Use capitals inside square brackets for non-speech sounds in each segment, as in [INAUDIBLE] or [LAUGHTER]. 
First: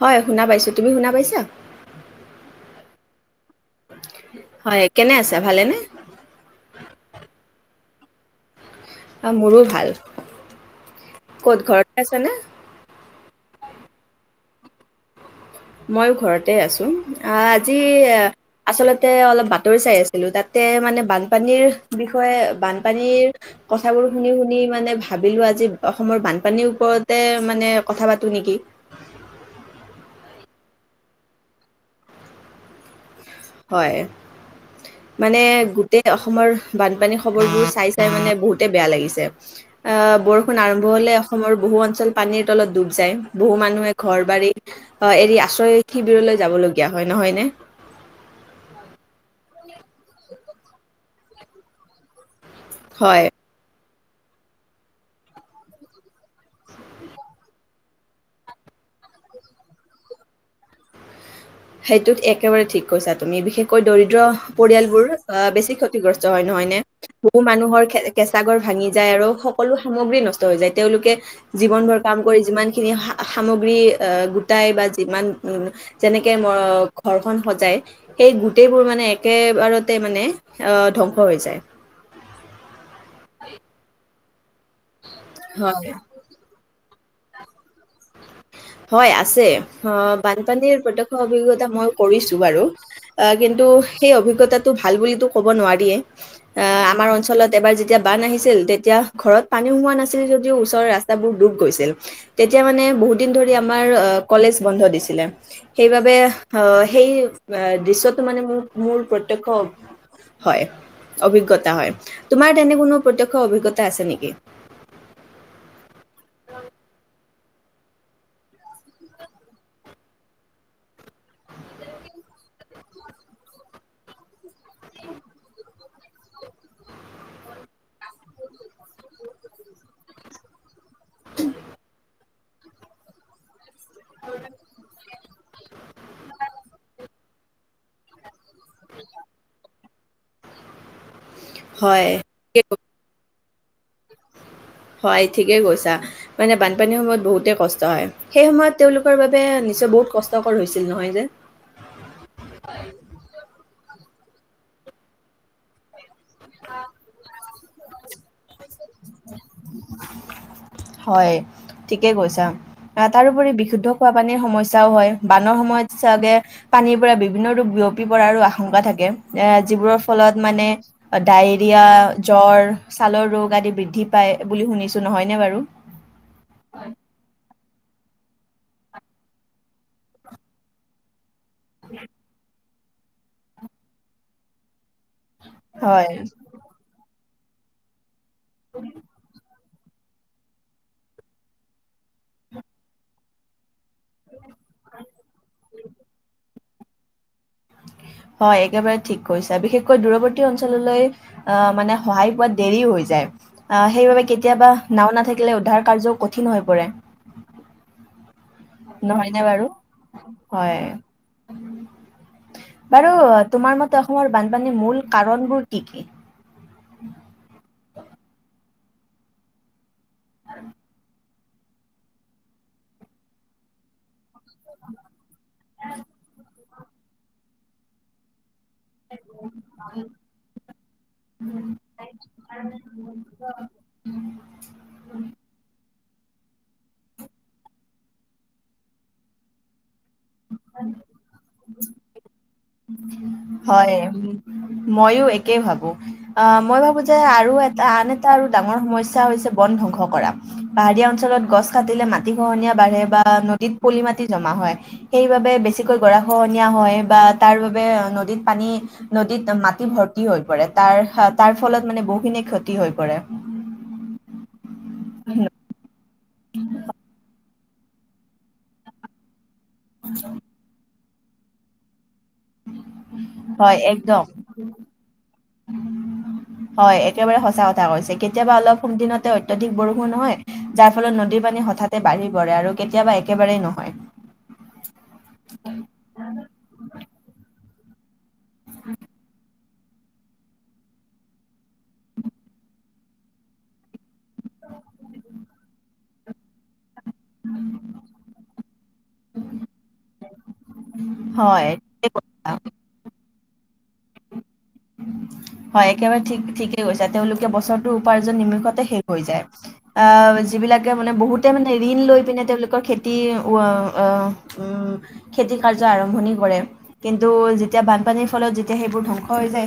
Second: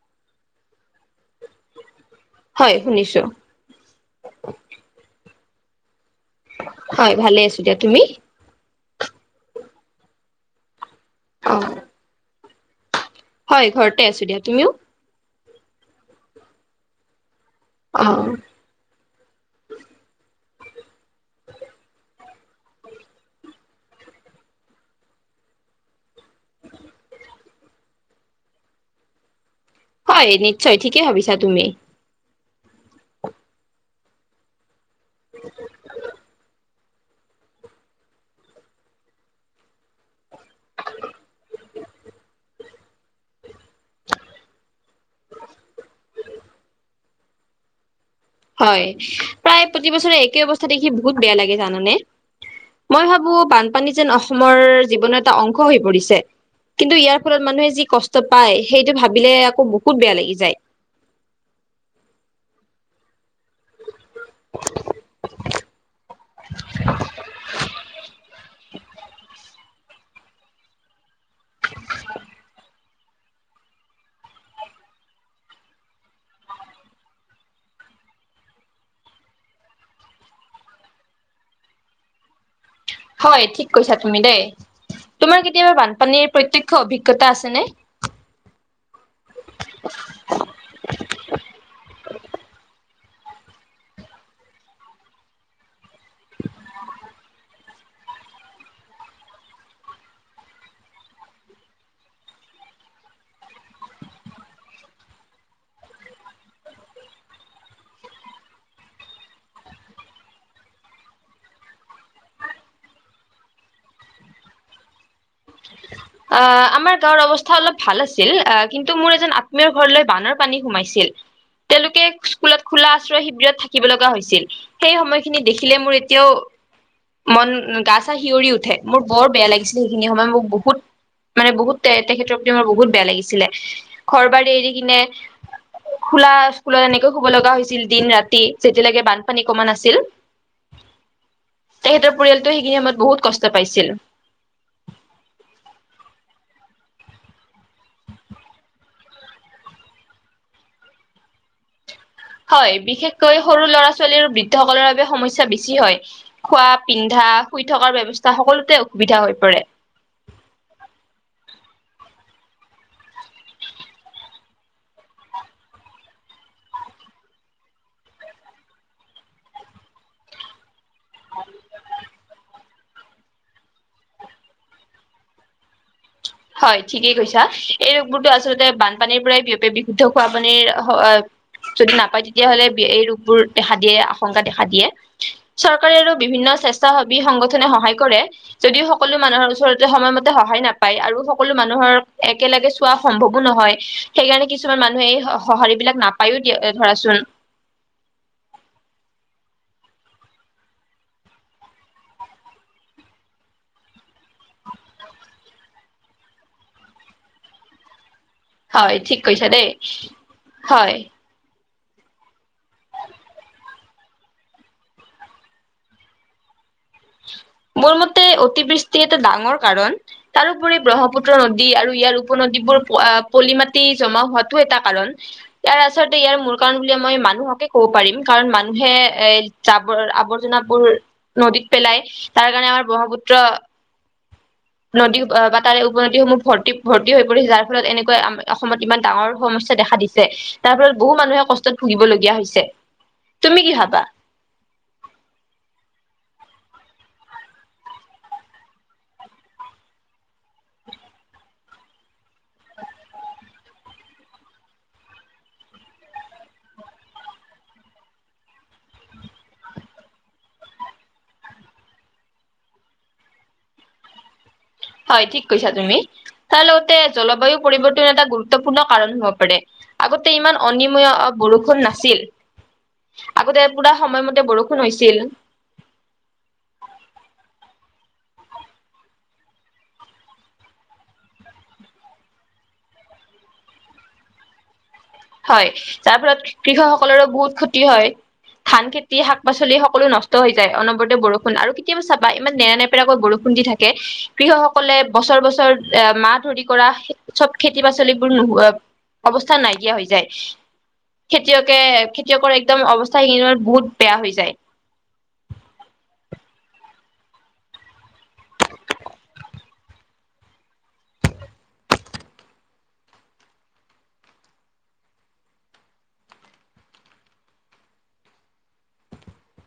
হয় শুনা পাইছোঁ, তুমি শুনা পাইছা? হয় শুনিছোঁ। হয় কেনে আছা ভালেনে? হয় ভালে আছোঁ দিয়া, তুমি? অ', মোৰো ভাল। ক'ত ঘৰতে আছা নে? হয় ঘৰতে আছোঁ দিয়া। তুমিও? মইয়ো ঘৰতে আছোঁ আ‌ আজি আচলতে অলপ বাতৰি চাই আছিলোঁ, তাতে মানে বানপানীৰ বিষয়ে বানপানীৰ কথাবোৰ শুনি-শুনি মানে ভাবিলোঁ আজি অসমৰ বানপানীৰ ওপৰতে মানে কথা পাতো নেকি। হয় নিশ্চয়, ঠিকেই ভাবিছা তুমি। হয় মানে গোটেই অসমৰ বানপানী খবৰবোৰ চাই-চাই মানে বহুতে বেয়া লাগিছে। আহ বৰষুণ আৰম্ভ হ'লে অসমৰ বহু অঞ্চল পানীৰ তলত ডুব যায়, বহু মানুহে ঘৰ বাৰী ঘৰ এৰি আশ্ৰয় শিবিৰলৈ যাব লগীয়া হয়, নহয় নে? হয় প্ৰায় প্ৰতিবছৰে একে অৱস্থা দেখি বহুত বেয়া লাগে জানানে। মই হয়। ভাবোঁ বানপানী যেন অসমৰ জীৱনৰ এটা অংশ হৈ পৰিছে। কিন্তু ইয়াৰ ফলত মানুহে যি কষ্ট পায়, সেইটো ভাবিলে আকৌ বহুত বেয়া লাগি যায়। সেইটোত একেবাৰে ঠিক কৈছা তুমি, বিশেষকৈ দৰিদ্ৰ পৰিয়ালবোৰ বেছি ক্ষতিগ্ৰস্ত হয়, নহয় নে? বহু মানুহৰ কেঁচা ঘৰ ভাঙি যায় আৰু সকলো সামগ্ৰী নষ্ট হৈ যায়। তেওঁলোকে জীৱনভৰ কাম কৰি যিমান খিনি সামগ্ৰী আহ গোটাই বা যিমান যেনেকে কে ঘৰখন সজাই সেই গোটেইবোৰ মানে একেবাৰতে মানে অ' ধ্বংস হৈ যায়। হয়, ঠিক কৈছা তুমি দেই। তোমাৰ কেতিয়াবা হয় বানপানীৰ প্ৰত্যক্ষ অভিজ্ঞতা আছেনে? হয় আছে, অ' বানপানীৰ প্ৰত্যক্ষ অভিজ্ঞতা মই কৰিছোঁ বাৰু, আ কিন্তু সেই অভিজ্ঞতাটো ভাল বুলিটো ক'ব নোৱাৰিয়েই। আহ আমাৰ অঞ্চলত এবাৰ যেতিয়া বান আহিছিল, তেতিয়া ঘৰত পানীও সোমোৱা নাছিল যদিও ওচৰৰ ৰাস্তা সেইবোৰ ডুব গৈছিল, তেতিয়া মানে বহুত দিন ধৰি আমাৰ কলেজ বন্ধ দিছিলে। সেইবাবে অ' সেই দৃশ্যটো মানে মোৰ-মোৰ প্ৰত্যক্ষ হয়, অভিজ্ঞতা হয়। তোমাৰ তেনে কোনো প্ৰত্যক্ষ অভিজ্ঞতা আছে নেকি? অ' আমাৰ গাঁৱৰ অৱস্থা অলপ ভাল আছিল, কিন্তু মোৰ এজন আত্মীয় ঘৰলৈ বানৰ পানী সোমাইছিল। তেওঁলোকে স্কুলত খোলা আশ্ৰয় শিবিৰত থাকিব লগা হৈছিল। সেই সময়খিনি দেখিলে মোৰ এতিয়াওঁ মন, গা চা শিঞৰি উঠে, মোৰ বৰ বেয়া লাগিছিলে, সেইখিনি সময়ত মোক বহুত মানে বহুত তে তেখেতৰ প্ৰতি মোৰ বহুত বেয়া লাগিছিলে, ঘৰ-বাৰী এৰি কিনে খোলা স্কুলত এনেকৈ শুব লগা হৈছিল দিন ৰাতি, যেতিয়ালৈকে বানপানী কমা নাছিল। তেখেতৰ পৰিয়ালটোৱে হয়। সেইখিনি সময়ত বহুত কষ্ট পাইছিল। হয় ঠিকেই কৈছা, মানে বানপানীৰ সময়ত বহুতেই কষ্ট হয়। সেই সময়ত তেওঁলোকৰ বাবে নিশ্চয় বহুত কষ্টকৰ হৈছিল নহয় নে। হয়, বিশেষকৈ সৰু ল'ৰা-ছোৱালীৰ আৰু বৃদ্ধসকলৰ বাবে সমস্যা বেছি হয়। খোৱা, পিন্ধা, শুই থকাৰ ব্যৱস্থা সকলোতে অসুবিধা হৈ পৰে। হয় ঠিকেই কৈছা আহ তাৰোপৰি বিশুদ্ধ খোৱা পানীৰ সমস্যাও হয় বানৰ সময়ত চাগে পানীৰ পৰা বিভিন্ন ৰোগ বিয়পি পৰাৰো আশংকা থাকে এ যিবোৰৰ ফলত মানে ডায়েৰিয়া জ্বৰ ছালৰ ৰোগ আদি বৃদ্ধি পায় বুলি শুনিছো নহয়নে বাৰু হয় ঠিকেই কৈছা এই ৰোগবোৰতো আচলতে বানপানীৰ পৰাই বিয়পি বিশুদ্ধ খোৱা পানীৰ হ যদি নাপায় তেতিয়াহ'লে এই ৰোগবোৰ দেখা দিয়ে আশংকা দেখা দিয়ে চৰকাৰে আৰু হয়। বিভিন্ন স্বেচ্ছাসেৱী সংগঠনে সহায় কৰে যদিও সকলো মানুহৰ ওচৰত ত সময়মতে সহায় নাপায় আৰু সকলো মানুহৰ একেলগে চোৱা সম্ভৱো নহয় সেইকাৰণে কিছুমান মানুহে এই স সঁহাৰি বিলাক নাপ পায়ো দিয়া ধৰাচোন হয় একেবাৰে ঠিক কৈছা বিশেষকৈ দূৰৱৰ্তী অঞ্চললৈ আহ মানে সহায় পোৱাত দেৰি হৈ যায় অ সেইবাবে কেতিয়াবা নাওঁ নাথাকিলে উদ্ধাৰ কাৰ্য কঠিন হৈ পৰে হয় ঠিক নহয়নে কৈছা দেই বাৰু হয় বাৰু তোমাৰ মতে অসমৰ বানপানীৰ মূল কাৰণবোৰ কি কি মোৰ মতে অতিবৃষ্টি এটা ডাঙৰ কাৰণ তাৰোপৰি ব্ৰহ্মপুত্ ত্ৰৰ নদী আৰু ইয়াৰ উপনদীবোৰ পলি মাটি জমা হোৱাত টো এটা কাৰণ ইয়াৰ আচলতে ইয়াৰ মূল কাৰণ বুলি মই মানুহকে ক'ব পাৰিম কাৰণ মানুহে এ জাবৰ আৱৰ্জনাবোৰ নদীত পেলাই তাৰ কাৰণে আমাৰ ব্ৰহ্মপুত্ৰ উম নদী বা তাৰে উপনদীসমূহ ভৰ্তি ভৰ্তি হৈ পৰিছে যাৰ ফলত এনেকুৱা আম অ অসমত ইমান ডাঙৰ সমস্যা দেখা দিছে তাৰ ফলত বহু মানুহে কষ্টত ভুগিবলগীয়া হৈছে তুমি কি হয় ভাবা? মইও একে ভাবো আহ মই ভাবো যে আৰু এটা আন এটা আৰু ডাঙৰ সমস্যা হৈছে বন ধ্বংস কৰা পাহাৰীয়া অঞ্চলত গছ কাটিলে মাটিখহনীয়া বাঢ়ে বা নদীত পলি মাটি জমা হয়। সেইবাবে বেছিকৈ গৰাখহনিয়া হয় বা তাৰ বাবে নদীত পানী নদীত মাটি ভৰ্তি হৈ পৰে তাৰ-তাৰ ফলত মানে বহুখিনি ক্ষতি হৈ পৰে। হয় ঠিক কৈছা তুমি তাৰ লগতে জলবায়ু পৰিৱৰ্তন এটা গুৰুত্বপূৰ্ণ কাৰণ হব পাৰে আগতে ইমান অনিময় বৰষুণ নাছিল আগতে হয় পুৰা একদম সময়মতে বৰষুণ হৈছিল হয় একেবাৰে সঁচা কথা কৈছে কেতিয়াবা অলপ কম দিনতে অত্যধিক বৰষুণ হয় যাৰ ফলত নদীৰ পানী হঠাতে বাঢ়ি পৰে আৰু কেতিয়াবা একেবাৰেই নহয় হয় তাৰ ফলত কৃষকসকলৰো বহুত ক্ষতি হয় ধান খেতি শাক পাচলি সকলো নষ্ ষ্ট হৈ যায় অনবৰতে বৰষুণ আৰু কেতিয়াবা চাবা ইমান নেৰা নেপেৰাকৈ বৰষুণ দি থাকে। কৃষকসকলে বছৰ বছৰ এ মাহ ধৰি কৰা সে চব খেতি পাচলিবোৰ নোহোৱা অৱস্থা নাইকিয়া হৈ যায় হয় খেতিয়কে ঠিকেই কৈছা। খেতিয়কৰ একদম অৱস্থা সেইত বহুত বেয়া হৈ যায় হয় একেবাৰে ঠিক ঠিকেই কৈছা তেওঁলোকে বছৰটোৰ উপাৰ্জন নিমিখতে শেষ হৈ যায় আহ যিবিলাকে মানে বহুতে মানে ঋণ লৈ পিনে তেওঁলোকৰ খেতি উৱা আহ উম খেতি কাৰ্য আৰম্ভণি কৰে কিন্তু যেতিয়া বানপানীৰ ফলত যেতিয়া সেইবোৰ ধ্বংস হৈ যায়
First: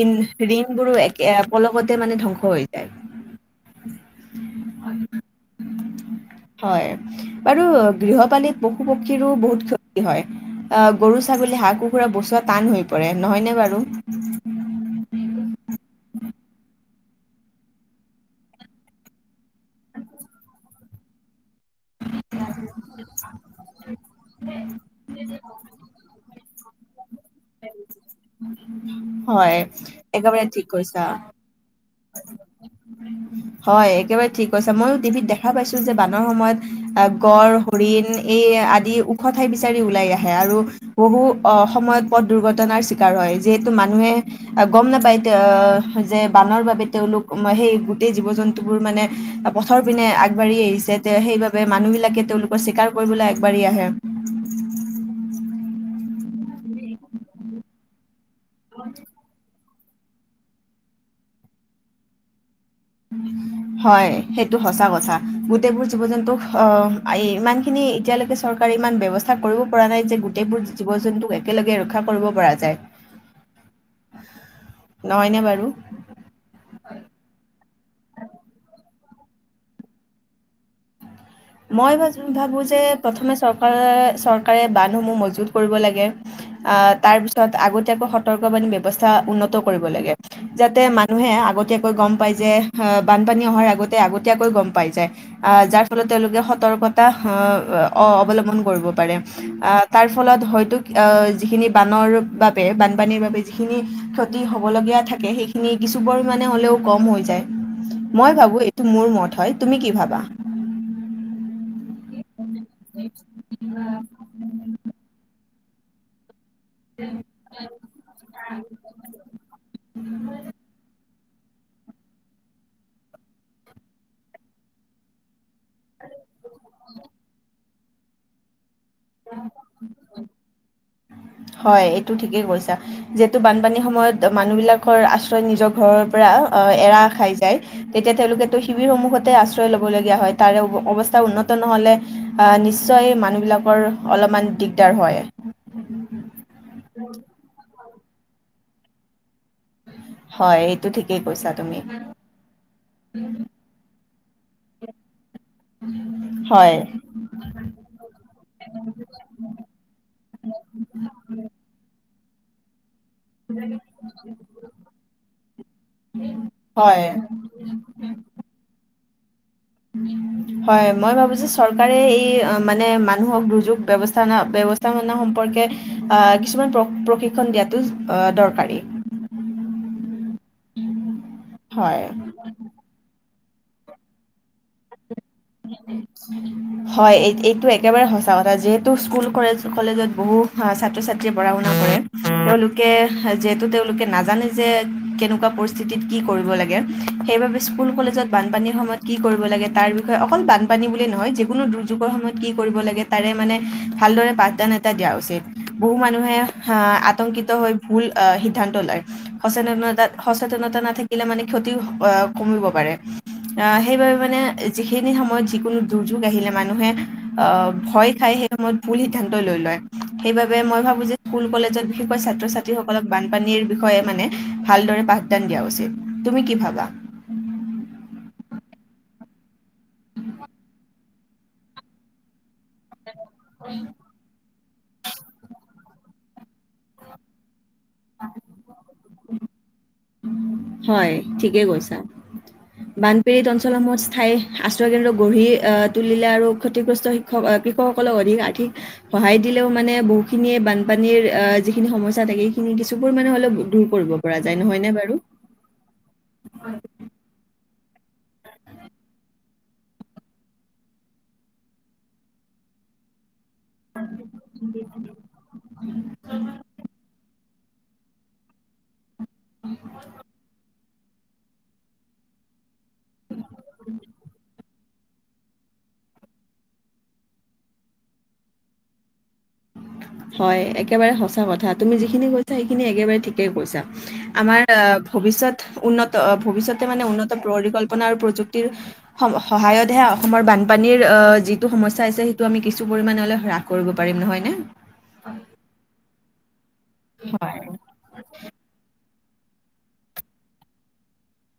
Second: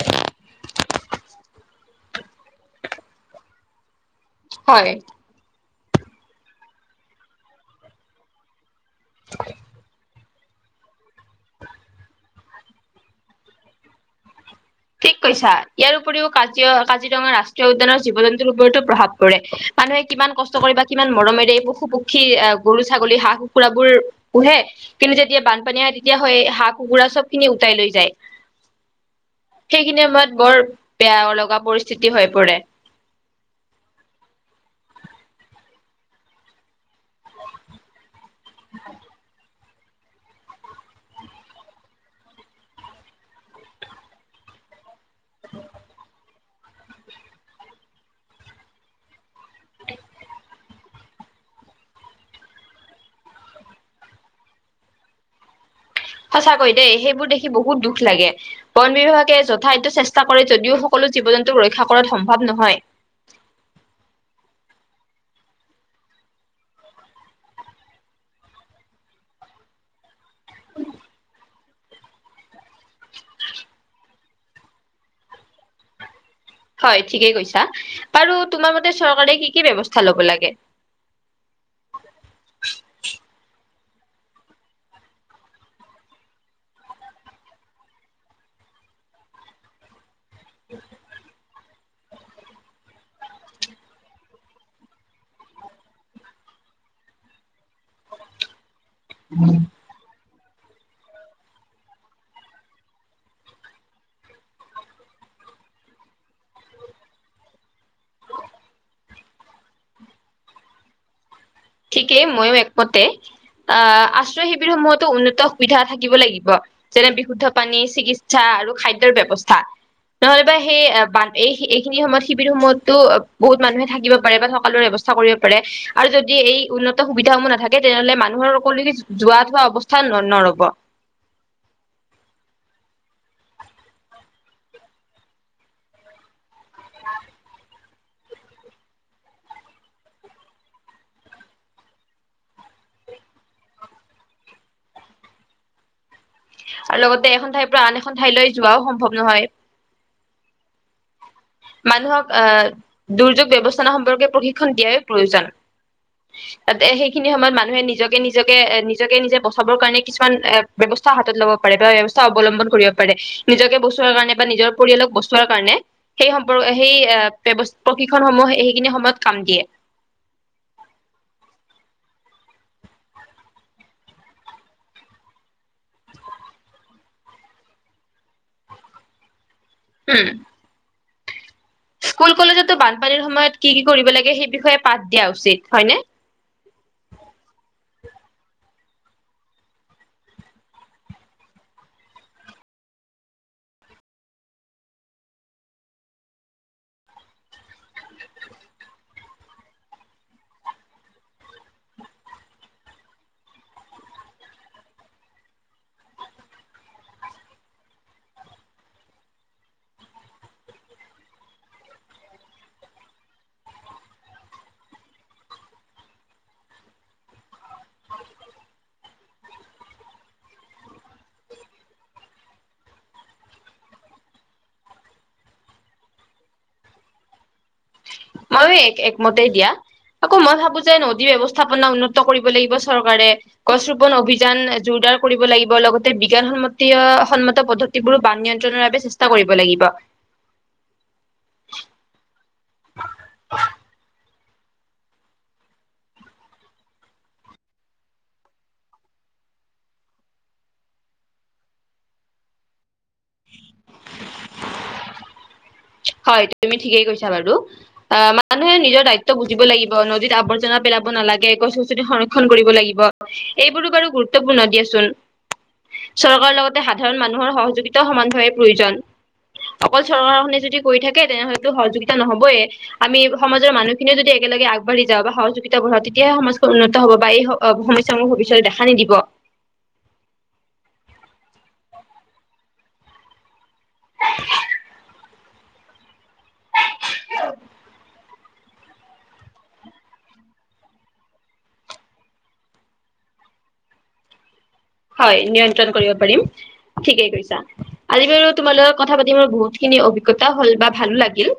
ঋণ ঋণ বোৰো একে আ পলকতে মানে ধ্বংস হৈ যায় হয় হয় বাৰু গৃহপালিত পশু পক্ষীৰো বহুত ক্ষতি হয়। অ, গৰু ছাগলী হাঁহ কুকুৰা বচোৱা টান হৈ পৰে নহয়নে বাৰু? ঠিক কৈছা ইয়াৰ উপৰিও কাজ কাজিৰঙা ৰাষ্ট্ৰীয় উদ্যানৰ জীৱ জন্তুৰ ওপৰতো প্ৰভাৱ পৰে। মানুহে কিমান কষ্ট কৰি বা কিমান মৰমেৰে পশু, পক্ষী, গৰু, ছাগলী, হাঁহ কুকুৰা বোৰ পোহে। কিন্তু যেতিয়া বানপানী আহে তেতিয়া হয় হাঁহ কুকুৰা চব খিনি উটাই লৈ যায়- হয়। সেইখিনি সময়ত একেবাৰে বৰ ঠিক বেয়া‌ লগা পৰিস্থিতি হৈ পৰে। উম। হয় একেবাৰে ঠিক কৈছে মইো টিভিত দেখা পাইছো যে বানৰ সময়ত গঁড় হৰিণ এই আদি ওখ ঠাই বিচাৰি ওলাই আহে আৰু বহু অ' সময়ত পথ দুৰ্ঘটনাৰ চিকাৰ হয় যিহেতু মানুহে গম নাপাই এতি যে বানৰ বাবে তেওঁলোক সেই গোটেই জীৱ জন্তুবোৰ মানে পথৰ পিনে আগবাঢ়ি আহিছে। সেইবাবে মানুহ বিলাকে তেওঁলোকৰ চিকাৰ কৰিবলৈ আগবাঢ়ি আহে। সঁচাকৈ দেই সেইবোৰ দেখি বহুত দুখ লাগে বন বিভাগে য ঠাইতো চেষ্টা কৰে যদিও সকলো জীৱ জন্তুক ৰক্ষা কৰাত সম্ভৱ নহয়। উম। হয় সেইটো সঁচা কথাা গোটেইবোৰ জীৱ জন্তুক আহ, ইমান খিনি এতিয়ালৈকে চ ইমান ব্যৱস্থা কৰিব পৰা নাই যে গোটেইবোৰ জীৱ জন্তুক একেলগে ৰক্ষা কৰিব পৰা যায়। নহয়নে বাৰু? হয় ঠিকেই কৈছা বাৰু তোমাৰ মতে চৰকাৰে কি কি ব্যৱস্থা ল'ব লাগে? মই ভ ভাবোঁ যে প্ৰথমে চৰকাৰ চৰকাৰে বান্ধসমূহ মজবুত কৰিব লাগে। আহ তাৰ পিছত আগতীয়াকৈ সতৰ্ক বাণী ব্যয়ৱস্থা উন্নত কৰিব লাগে। যাতে মানুহে আগতীয় গম পাই যে বানপানী অহাৰ আগতে আগতীয়াকৈ গম পাই যায় আহ, যাৰ ফলত তেওঁলোকে সতৰ্কতা আহ, অৱলম্বন কৰিব পাৰে আহ। তাৰ ফলত হয়তো যিখিনি বানৰ বাবে বানপানীৰ বাবে যিখিনি হ'বলীয়া থাকে সেইখিনি কিছু পৰিমাণে হ'লেও কম হৈ যায়। মই ভাবো এইটো মোৰ মত হয় তুমি কি ভাবা? ঠিকেই ময়ো একমতে। আশ্ৰয় শিবিৰ সমূহতো উন্নত সুবিধা থাকিব লাগিব। যেনে বিশুদ্ধ পানী, চিকিৎসা আৰু খাদ্যৰ ব্যৱস্থা। নহ'লেবা সেই এই এইখিনি সময়ত শিবিৰ সময়ততো বহুত মানুহে থাকিব পাৰে বা সকলোৰে ব্যৱস্থা কৰিব পাৰে আৰু যদি এই উন্নত সুবিধাসমূহ নাথাকে তেনেহ'লে মানুহৰ [UNINTELLIGIBLE] যোৱা থোৱা অৱস্থা ন নৰ'ব। হয় এইটো ঠিকেই কৈছা। যিহেতু বানপানীৰ সময়ত মানুহবিলাকৰ আশ্ৰয় নিজৰ ঘৰৰ পৰা আহ এৰা খাই যায়। তেতিয়া তেওঁলোকেতো শিবিৰ সমূহতে আশ্ৰয় লব লগীয়া হয় তাৰে অৱস্থা উন্নত নহ'লে আহ, নিশ্চয় মানুহ বিলাকৰ অলপমান দিগদাৰ হয়। আৰু লগতে এখন ঠাইৰ পৰা আন এখন ঠাইলৈ যোৱাও সম্ভৱ নহয়। হয় এইটো ঠিকেই কৈছা তুমি। মানুহক আহ, দুৰ্যোগ ব্যৱস্থানৰ সম্পৰ্কে প্ৰশিক্ষণ দিয়াই প্ৰয়োজন। হয়, তাতেই সেইখিনি সময়ত মানুহে নিজকে নিজকে নিজকে নিজে বচাবৰ কাৰণে কিছুমান ব্যৱস্থা হাতত ল'ব পাৰে বা ব্যৱস্থা অৱলম্বন কৰিব পাৰে, নিজকে বচোৱাৰ কাৰণে বা নিজৰ পৰিয়ালক বচোৱাৰ কাৰণে, সেই সম্পৰ্কে সেই হয়। [UNINTELLIGIBLE] প্ৰশিক্ষণ সমূহ সেইখিনি সময়ত কাম দিয়ে। হয় মই ভাবো যে চৰকাৰে এই মানে মানুহক দুৰ্যোগ ব্যৱস্থান ব্যৱস্থা [UNINTELLIGIBLE] সম্পৰ্কে আহ, কিছুমান প্ৰ-প্ৰশিক্ষণ দিয়াটো আহ দৰকাৰী। [INAUDIBLE] উম। উম, হয়। স্কুল কলেজতো বানপানীৰ সময়ত কি কি কৰিব লাগে সেই বিষয়ে পাঠ দিয়া উচিত হয়নে। [INAUDIBLE] হয় এই এইটো একেবাৰে সঁচা কথা যিহেতু স্কুল কলেছ-কলেজত বহু ছাত্ৰ ছাত্ৰীয়ে পঢ়া শুনা কৰে তেওঁলোকে যিহেতু তেওঁলোকে নাজানে যে কেনেকুৱা পৰিস্থিতিত কি কৰিব লাগে, সেইবাবে স্কুল কলেজত বানপানীৰ সময়ত কি কৰিব লাগে তাৰ বি অকল বানপানী বুলিয়ে নহয় যিকোনো দুৰ্যোগৰ সময়ত কি কৰিব লাগে তাৰে মানে ভালদৰে পাঠদান এটা দিয়া উচিত। বহু মানুহে আহ, আতংকিত হৈ ভুল আহ, সিদ্ধান্ত লয়। সচেতনতা, সচেতনতা নাথাকিলে মানে ক্ষতি আহ, কমিব পাৰে। অ' সেইবাবে মানে যিখিনি সময়ত যিকোনো দুৰ্যোগ আহিলে মানুহে আহ, ভয় খাই সেই সময়ত ভুল সিদ্ধান্ত লৈ লয়। সেইবাবে মই ভাবো যে স্কুল কলেজত বিশেষকৈ ছাত্ৰ ছাত্ৰী সকলক বানপানীৰ বিষয়ে মানে ভালদৰে পাঠ দান দিয়া উচিত, তুমি কি ভাবা? মইও এক একমতেই দিয়া, আকৌ মই ভাবো যে নদী ব্যৱস্থাপনা উন্নত কৰিব লাগিব চৰকাৰে। গছ ৰোপন অভিযান জোৰদাৰ কৰিব লাগিব লগতে বিজ্ঞান সন্মতি সন্মত পদ্ধ এইবোৰ বান নিয়ন্ত্ৰণৰ বাবে চেষ্টা কৰিব লাগিব। হয় ঠিকে কৈছা, বানপিৰিত অঞ্চলসমূহত স্থায়ী আশ্ৰয় কেন্দ্ৰ গঢ়ি আহ, তুলিলে আৰু ক্ষতিগ্ৰস্ত শিক্ষক আহ, কৃষকসকলক অধিক আৰ্থিক সহায় দিলেও মানে বহুখিনিয়ে বানপানীৰ অ' যিখিনি সমস্যা থাকে খিনি কিছু পৰিমাণে হ'লেও দূৰ কৰিব পৰা যায় নহয় নে বাৰু। হয়, তুমি ঠিকেই কৈছা বাৰু। অ' মানুহে নিজৰ দায়িত্ব বুজিব লাগিব, নদীত আৱৰ্জনা পেলাব নালাগে, গছ গছনি সংৰক্ষণ কৰিব লাগিব। এইবোৰো বাৰু গুৰুত্বপূৰ্ণ দিয়াচোন, চৰকাৰৰ লগত সাধাৰণ মানুহৰ সহযোগিতাও সমানভাৱ প্ৰয়োজন, অকল চৰকাৰখনে যদি কৰি থাকে তেনেহ'লেতো সহযোগিতা নহ'বয়ে, আমি সমাজৰ মানুহ খিনিও যদি একেলগে আগ আগবাঢ়ি যাওঁ বা সহযোগিতা বঢ়াওঁ তেতিয়াহে সমাজখন উন্নত হ'ব বা এই অ' সমস্যাসূহ ভৱিষ্যতে দেখা নিদিব। হয় একেবাৰে সঁচা কথা তুমি যিখিনি কৈছা সেইখিনি একেবাৰে ঠিকে কৈছা। আমাৰ অ' ভৱিষ্যত উন্নত ভৱিষ্যতে মানে উন্নত পৰিকল্পনা আৰু প্ৰযুক্তিৰ সম-সহায়তহে অসমৰ বানপানীৰ অ' যিটো সমস্যা আছে সেইটো আমি কিছু পৰিমাণলৈ হ্ৰাস কৰিব পাৰিম নহয়নে। হয় নিয়ন্ত্ৰণ কৰিব পাৰিম, ঠিকেই হয়। কৈছা। আজি বাৰু তোমাৰ লগত কথা পাতি মোৰ বহুত খিনি অভিজ্ঞা হ'ল বা ভালো লাগিল।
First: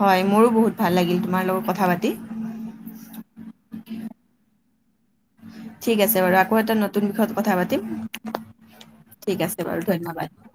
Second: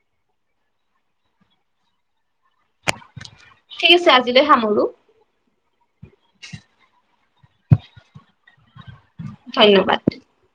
হয় মোৰো বহুত ভাল লাগিল তোমাৰ লগত কথা পাতি। ঠিক আছে আজিলৈ সামৰোঁ। ঠিক আছে বাৰু আকৌ এটা নতুন বিষয়ত কথা পাতিম। ঠিক আছে বাৰু ধন্যবাদ।